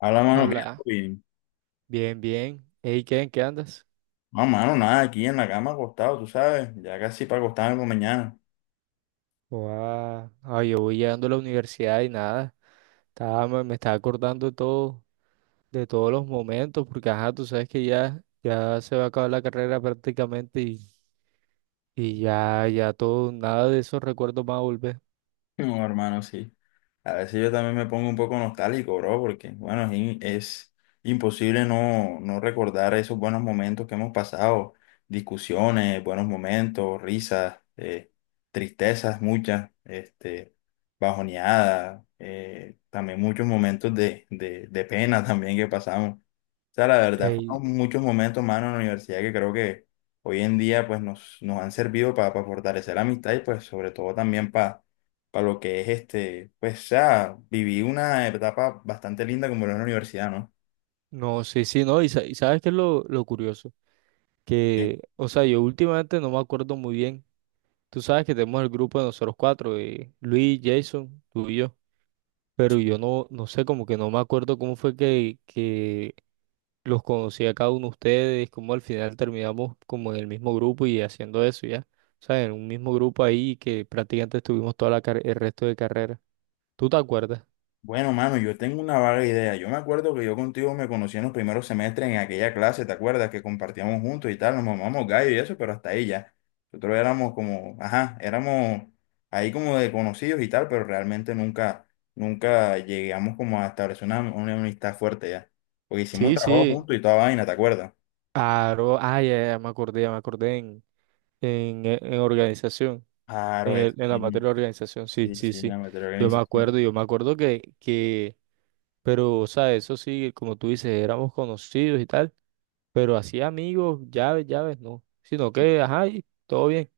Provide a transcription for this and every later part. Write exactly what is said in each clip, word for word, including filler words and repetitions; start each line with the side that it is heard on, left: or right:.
left: Habla, mano, ¿qué? Todo
right: Habla.
left: bien.
right: Bien, bien. Ey, ¿qué? ¿En qué andas?
left: No, mano, nada, aquí en la cama acostado, tú sabes, ya casi para acostarme con mañana.
right: Guau. Ay, yo voy llegando a la universidad y nada. Estaba, me, me estaba acordando de todo, de todos los momentos, porque ajá, tú sabes que ya, ya se va a acabar la carrera prácticamente y, y ya, ya todo, nada de esos recuerdos va a volver.
left: No, hermano, sí. A veces yo también me pongo un poco nostálgico, bro, porque, bueno, es, in- es imposible no, no recordar esos buenos momentos que hemos pasado, discusiones, buenos momentos, risas, eh, tristezas muchas, este, bajoneadas, eh, también muchos momentos de, de, de pena también que pasamos. O sea, la verdad,
right: Ey,
left: fueron muchos momentos, mano, en la universidad que creo que hoy en día pues nos, nos han servido para fortalecer la amistad y pues sobre todo también para lo que es este, pues ya viví una etapa bastante linda como era la universidad, ¿no?
right: no, sí, sí, no. Y, sa- y ¿sabes qué es lo, lo curioso?
left: Sí.
right: Que, o sea, yo últimamente no me acuerdo muy bien. Tú sabes que tenemos el grupo de nosotros cuatro, eh, Luis, Jason, tú y yo. Pero yo no, no sé, como que no me acuerdo cómo fue que, que los conocí a cada uno de ustedes, cómo al final terminamos como en el mismo grupo y haciendo eso ya. O sea, en un mismo grupo ahí que prácticamente estuvimos toda la car- el resto de carrera. ¿Tú te acuerdas?
left: Bueno, mano, yo tengo una vaga idea. Yo me acuerdo que yo contigo me conocí en los primeros semestres en aquella clase, ¿te acuerdas? Que compartíamos juntos y tal, nos mamamos gallo y eso, pero hasta ahí ya. Nosotros éramos como, ajá, éramos ahí como de conocidos y tal, pero realmente nunca, nunca llegamos como a establecer una, una amistad fuerte ya. Porque hicimos
right: Sí,
left: trabajo
right: sí.
left: juntos y toda vaina, ¿te acuerdas?
right: Claro, ah, ya, ya me acordé, ya me acordé en, en, eh, en organización,
left: Claro,
right: en, el-
left: eso
right: en la
left: mismo.
right: materia de organización, sí,
left: Sí,
right: sí,
left: sí,
right: sí.
left: la materia de
right: Yo me
left: organización.
right: acuerdo, yo me acuerdo que, que, pero, o sea, eso sí, como tú dices, éramos conocidos y tal. Pero así amigos, llaves, llaves, no. Sino que, ajá, y todo bien.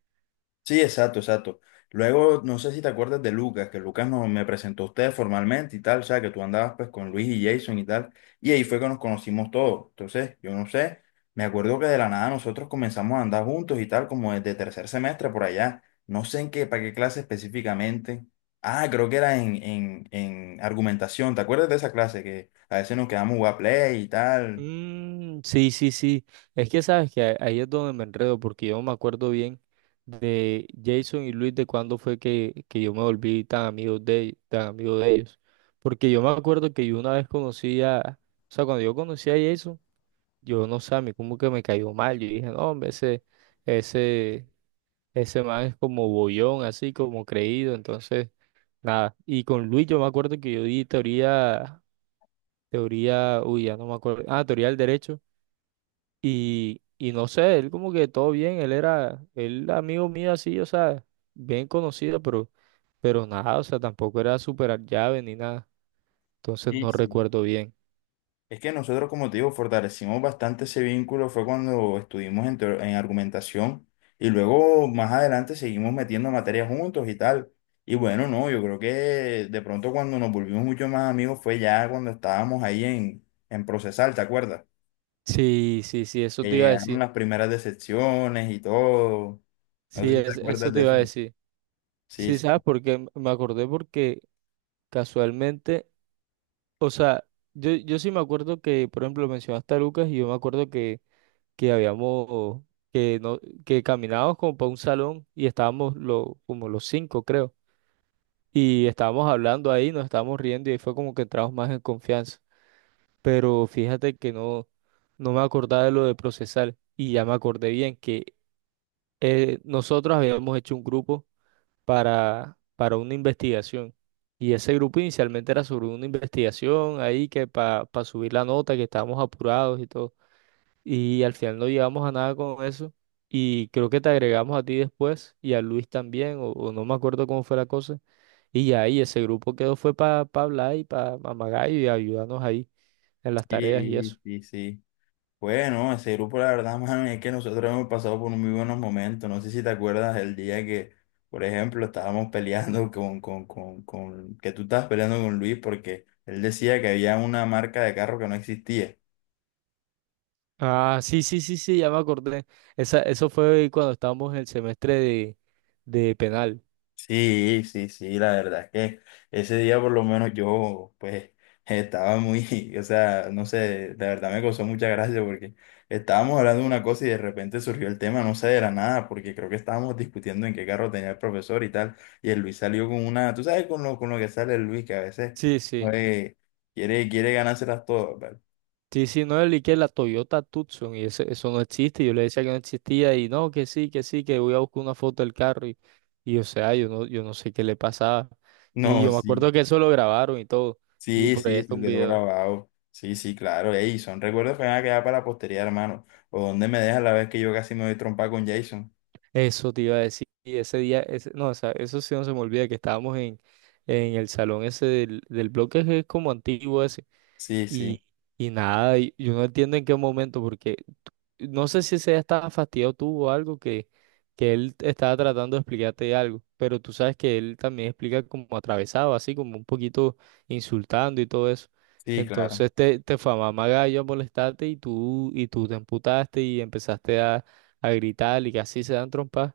left: Sí, exacto, exacto. Luego, no sé si te acuerdas de Lucas, que Lucas nos, me presentó a ustedes formalmente y tal, o sea, que tú andabas pues con Luis y Jason y tal, y ahí fue que nos conocimos todos. Entonces, yo no sé, me acuerdo que de la nada nosotros comenzamos a andar juntos y tal, como desde tercer semestre por allá. No sé en qué, para qué clase específicamente. Ah, creo que era en, en, en argumentación, ¿te acuerdas de esa clase? Que a veces nos quedamos a jugar play y tal.
right: Mm, sí, sí, sí. Es que sabes que a- ahí es donde me enredo, porque yo no me acuerdo bien de Jason y Luis, de cuándo fue que, que yo me volví tan amigo de, tan amigo de ellos. Porque yo me acuerdo que yo una vez conocí a, o sea, cuando yo conocí a Jason, yo no sé, a mí como que me cayó mal. Yo dije, no, hombre, ese, ese, ese man es como bollón, así como creído, entonces. Nada. Y con Luis yo me acuerdo que yo di teoría, teoría, uy, ya no me acuerdo. Ah, teoría del derecho. Y, y no sé, él como que todo bien, él era, él amigo mío así, o sea, bien conocido, pero, pero nada, o sea, tampoco era superar llave ni nada. Entonces
left: Sí,
right: no
left: sí.
right: recuerdo bien.
left: Es que nosotros, como te digo, fortalecimos bastante ese vínculo, fue cuando estuvimos en, teo- en argumentación y luego más adelante seguimos metiendo materias juntos y tal. Y bueno, no, yo creo que de pronto cuando nos volvimos mucho más amigos fue ya cuando estábamos ahí en, en Procesal, ¿te acuerdas?
right: Sí, sí, sí,
left: Que
right: eso te iba a
left: llegaron
right: decir.
left: las primeras decepciones y todo. No sé
right: Sí,
left: si te
right: es- eso
left: acuerdas de
right: te iba
left: eso.
right: a decir.
left: Sí,
right: Sí, ¿sabes por qué? Me acordé porque casualmente, o sea, yo, yo sí me acuerdo que, por ejemplo, mencionaste a Lucas y yo me acuerdo que que habíamos, que no, que caminábamos como para un salón y estábamos lo, como los cinco, creo. Y estábamos hablando ahí, nos estábamos riendo y ahí fue como que entramos más en confianza. Pero fíjate que no, no me acordaba de lo de procesar y ya me acordé bien que eh, nosotros habíamos hecho un grupo para, para una investigación. Y ese grupo inicialmente era sobre una investigación ahí que para subir la nota, que estábamos apurados y todo. Y al final no llegamos a nada con eso. Y creo que te agregamos a ti después y a Luis también, o, o no me acuerdo cómo fue la cosa. Y ya ahí ese grupo quedó fue para hablar y para Magayo y ayudarnos ahí en las tareas y
left: sí,
right: eso.
left: sí, sí. Bueno, ese grupo, la verdad, mano, es que nosotros hemos pasado por muy buenos momentos. No sé si te acuerdas el día que, por ejemplo, estábamos peleando con, con, con, con, que tú estabas peleando con Luis porque él decía que había una marca de carro que no existía.
right: Ah, sí, sí, sí, sí, ya me acordé. Esa, eso fue cuando estábamos en el semestre de, de penal.
left: Sí, sí, sí, la verdad es que ese día por lo menos yo pues estaba muy, o sea, no sé, la verdad me causó mucha gracia porque estábamos hablando de una cosa y de repente surgió el tema, no sé, de la nada, porque creo que estábamos discutiendo en qué carro tenía el profesor y tal, y el Luis salió con una, tú sabes con lo, con lo que sale el Luis, que a veces
right: Sí, sí.
left: eh, quiere, quiere ganárselas todas, ¿vale?
right: Sí, sí, no, el que la Toyota Tucson y ese- eso no existe. Yo le decía que no existía y no, que sí, que sí, que voy a buscar una foto del carro y, y, o sea, yo no, yo no sé qué le pasaba. Y
left: No,
right: yo me
left: sí.
right: acuerdo que eso lo grabaron y todo. Y
left: Sí,
right: por ahí
left: sí,
right: está
left: se
right: un
left: quedó
right: video.
left: grabado. Sí, sí, claro. Ey, son recuerdos que me van a quedar para la posteridad, hermano. O dónde me dejas la vez que yo casi me doy trompa con Jason.
right: Eso te iba a decir. Y ese día, ese, no, o sea, eso sí no se me olvida que estábamos en, en el salón ese del, del bloque que es como antiguo ese.
left: Sí,
right: Y,
left: sí,
right: y nada, y yo no entiendo en qué momento, porque no sé si ese estaba fastidiado tú o algo que, que él estaba tratando de explicarte algo, pero tú sabes que él también explica como atravesado, así como un poquito insultando y todo eso.
left: sí, claro.
right: Entonces te, te fue a mamar gallo a molestarte y tú, y tú te emputaste y empezaste a, a gritar y que así se dan trompas.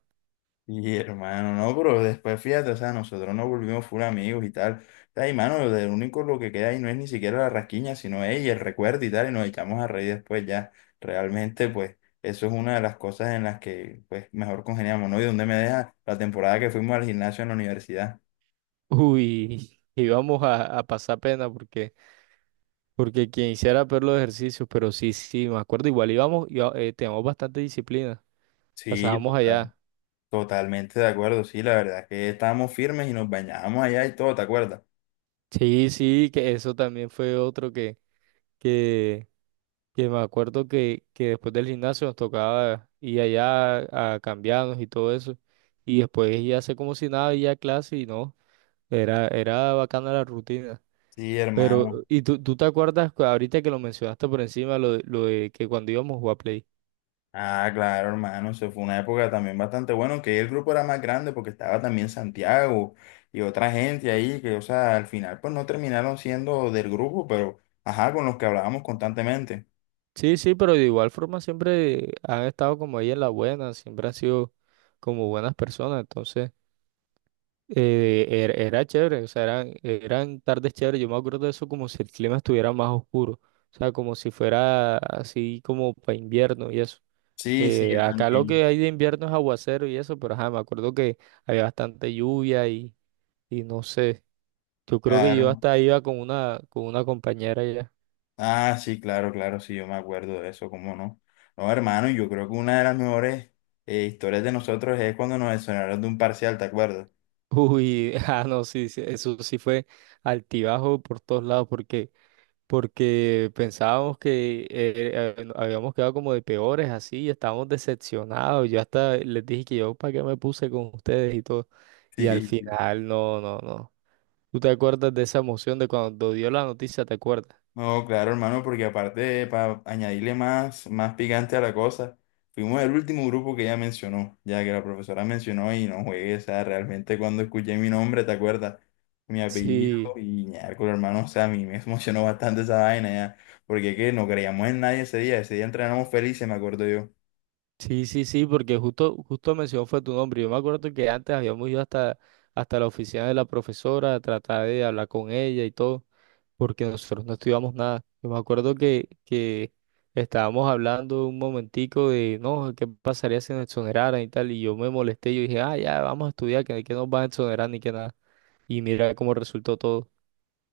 left: Y hermano, no, pero después fíjate, o sea, nosotros nos volvimos full amigos y tal. O sea, y mano, lo único lo que queda ahí no es ni siquiera la rasquiña, sino ella, el recuerdo y tal, y nos echamos a reír después ya. Realmente, pues, eso es una de las cosas en las que, pues, mejor congeniamos, ¿no? Y dónde me deja la temporada que fuimos al gimnasio en la universidad.
right: Uy, íbamos a, a pasar pena porque, porque quien hiciera peor los ejercicios, pero sí, sí, me acuerdo, igual íbamos, iba- eh, teníamos bastante disciplina,
left: Sí,
right: pasábamos
left: total.
right: allá.
left: Totalmente de acuerdo, sí, la verdad es que estábamos firmes y nos bañábamos allá y todo, ¿te acuerdas?
right: Sí, sí, que eso también fue otro que, que, que me acuerdo que, que después del gimnasio nos tocaba ir allá a cambiarnos y todo eso. Y después ya a hacer como si nada, ir a clase y no, era, era bacana la rutina.
left: Sí,
right: Pero,
left: hermano.
right: ¿y tú, tú te acuerdas cu- ahorita que lo mencionaste por encima, lo, de- lo de que cuando íbamos a jugar Play?
left: Ah, claro, hermano, eso fue una época también bastante buena, aunque el grupo era más grande porque estaba también Santiago y otra gente ahí que, o sea, al final pues no terminaron siendo del grupo, pero, ajá, con los que hablábamos constantemente.
right: Sí, sí, pero de igual forma siempre han estado como ahí en la buena, siempre han sido como buenas personas, entonces. eh, era, era chévere, o sea, eran, eran tardes chéveres. Yo me acuerdo de eso como si el clima estuviera más oscuro, o sea, como si fuera así como para invierno y eso.
left: Sí, sí,
right: Que
left: yo
right: acá lo
left: también.
right: que hay de invierno es aguacero y eso, pero ajá, me acuerdo que había bastante lluvia y, y no sé. Yo creo que yo
left: Claro.
right: hasta iba con una, con una compañera ya.
left: Ah, sí, claro, claro, sí, yo me acuerdo de eso, ¿cómo no? No, hermano, yo creo que una de las mejores eh, historias de nosotros es cuando nos exoneraron de un parcial, ¿te acuerdas?
right: Uy, ah, no, sí, sí, eso sí fue altibajo por todos lados, porque porque pensábamos que eh, eh, habíamos quedado como de peores así y estábamos decepcionados. Yo hasta les dije que yo para qué me puse con ustedes y todo. Y al
left: Sí, sí.
right: final, no, no, no. ¿Tú te acuerdas de esa emoción de cuando dio la noticia? ¿Te acuerdas?
left: No, claro, hermano, porque aparte, para añadirle más, más picante a la cosa, fuimos el último grupo que ella mencionó, ya que la profesora mencionó y no juegué, o sea, realmente cuando escuché mi nombre, ¿te acuerdas? Mi apellido
right: Sí,
left: y con hermano, o sea, a mí me emocionó bastante esa vaina ya, porque es que no creíamos en nadie ese día, ese día entrenamos felices, me acuerdo yo.
right: sí, sí, sí, porque justo, justo mencionó fue tu nombre. Yo me acuerdo que antes habíamos ido hasta, hasta la oficina de la profesora a tratar de hablar con ella y todo. Porque nosotros no estudiamos nada. Yo me acuerdo que, que estábamos hablando un momentico de, no, ¿qué pasaría si nos exoneraran y tal? Y yo me molesté, yo dije, ah, ya, vamos a estudiar, que, que nos van a exonerar ni que nada. Y mira cómo resultó todo.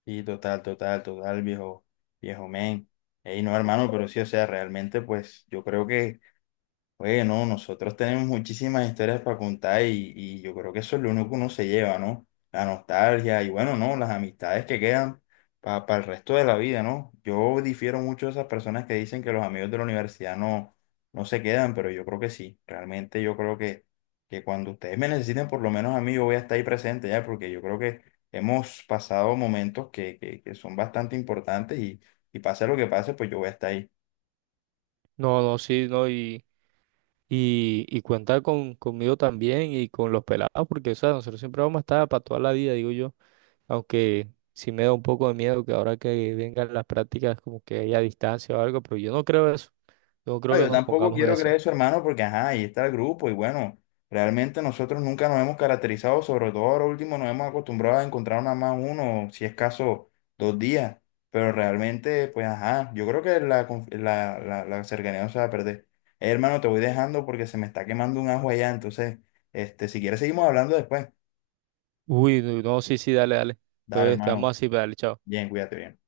left: Sí, total, total, total, viejo, viejo men. Ey, no, hermano, pero sí, o sea, realmente, pues, yo creo que oye, no, nosotros tenemos muchísimas historias para contar y, y yo creo que eso es lo único que uno se lleva, ¿no? La nostalgia y bueno, ¿no? Las amistades que quedan para el resto de la vida, ¿no? Yo difiero mucho de esas personas que dicen que los amigos de la universidad no, no se quedan, pero yo creo que sí. Realmente yo creo que, que cuando ustedes me necesiten, por lo menos a mí, yo voy a estar ahí presente ya, porque yo creo que hemos pasado momentos que, que, que son bastante importantes y, y pase lo que pase, pues yo voy a estar ahí.
right: No, no, sí, no, y, y, y cuenta con, conmigo también y con los pelados, porque, o sea, nosotros siempre vamos a estar para toda la vida, digo yo, aunque... Sí me da un poco de miedo que ahora que vengan las prácticas como que haya distancia o algo, pero yo no creo eso. Yo no creo
left: Ah,
right: que
left: yo
right: nos
left: tampoco
right: pongamos en
left: quiero
right: eso.
left: creer eso, hermano, porque ajá, ahí está el grupo y bueno, realmente nosotros nunca nos hemos caracterizado, sobre todo ahora último nos hemos acostumbrado a encontrar nada más uno, si es caso, dos días, pero realmente, pues ajá, yo creo que la, conf- la, la, la cercanía no se va a perder. Eh, hermano, te voy dejando porque se me está quemando un ajo allá, entonces, este, si quieres seguimos hablando después.
right: Uy, no, no, sí, sí, dale, dale.
left: Dale,
right: Entonces quedamos
left: hermano,
right: así, pero dale, chao.
left: bien, cuídate bien.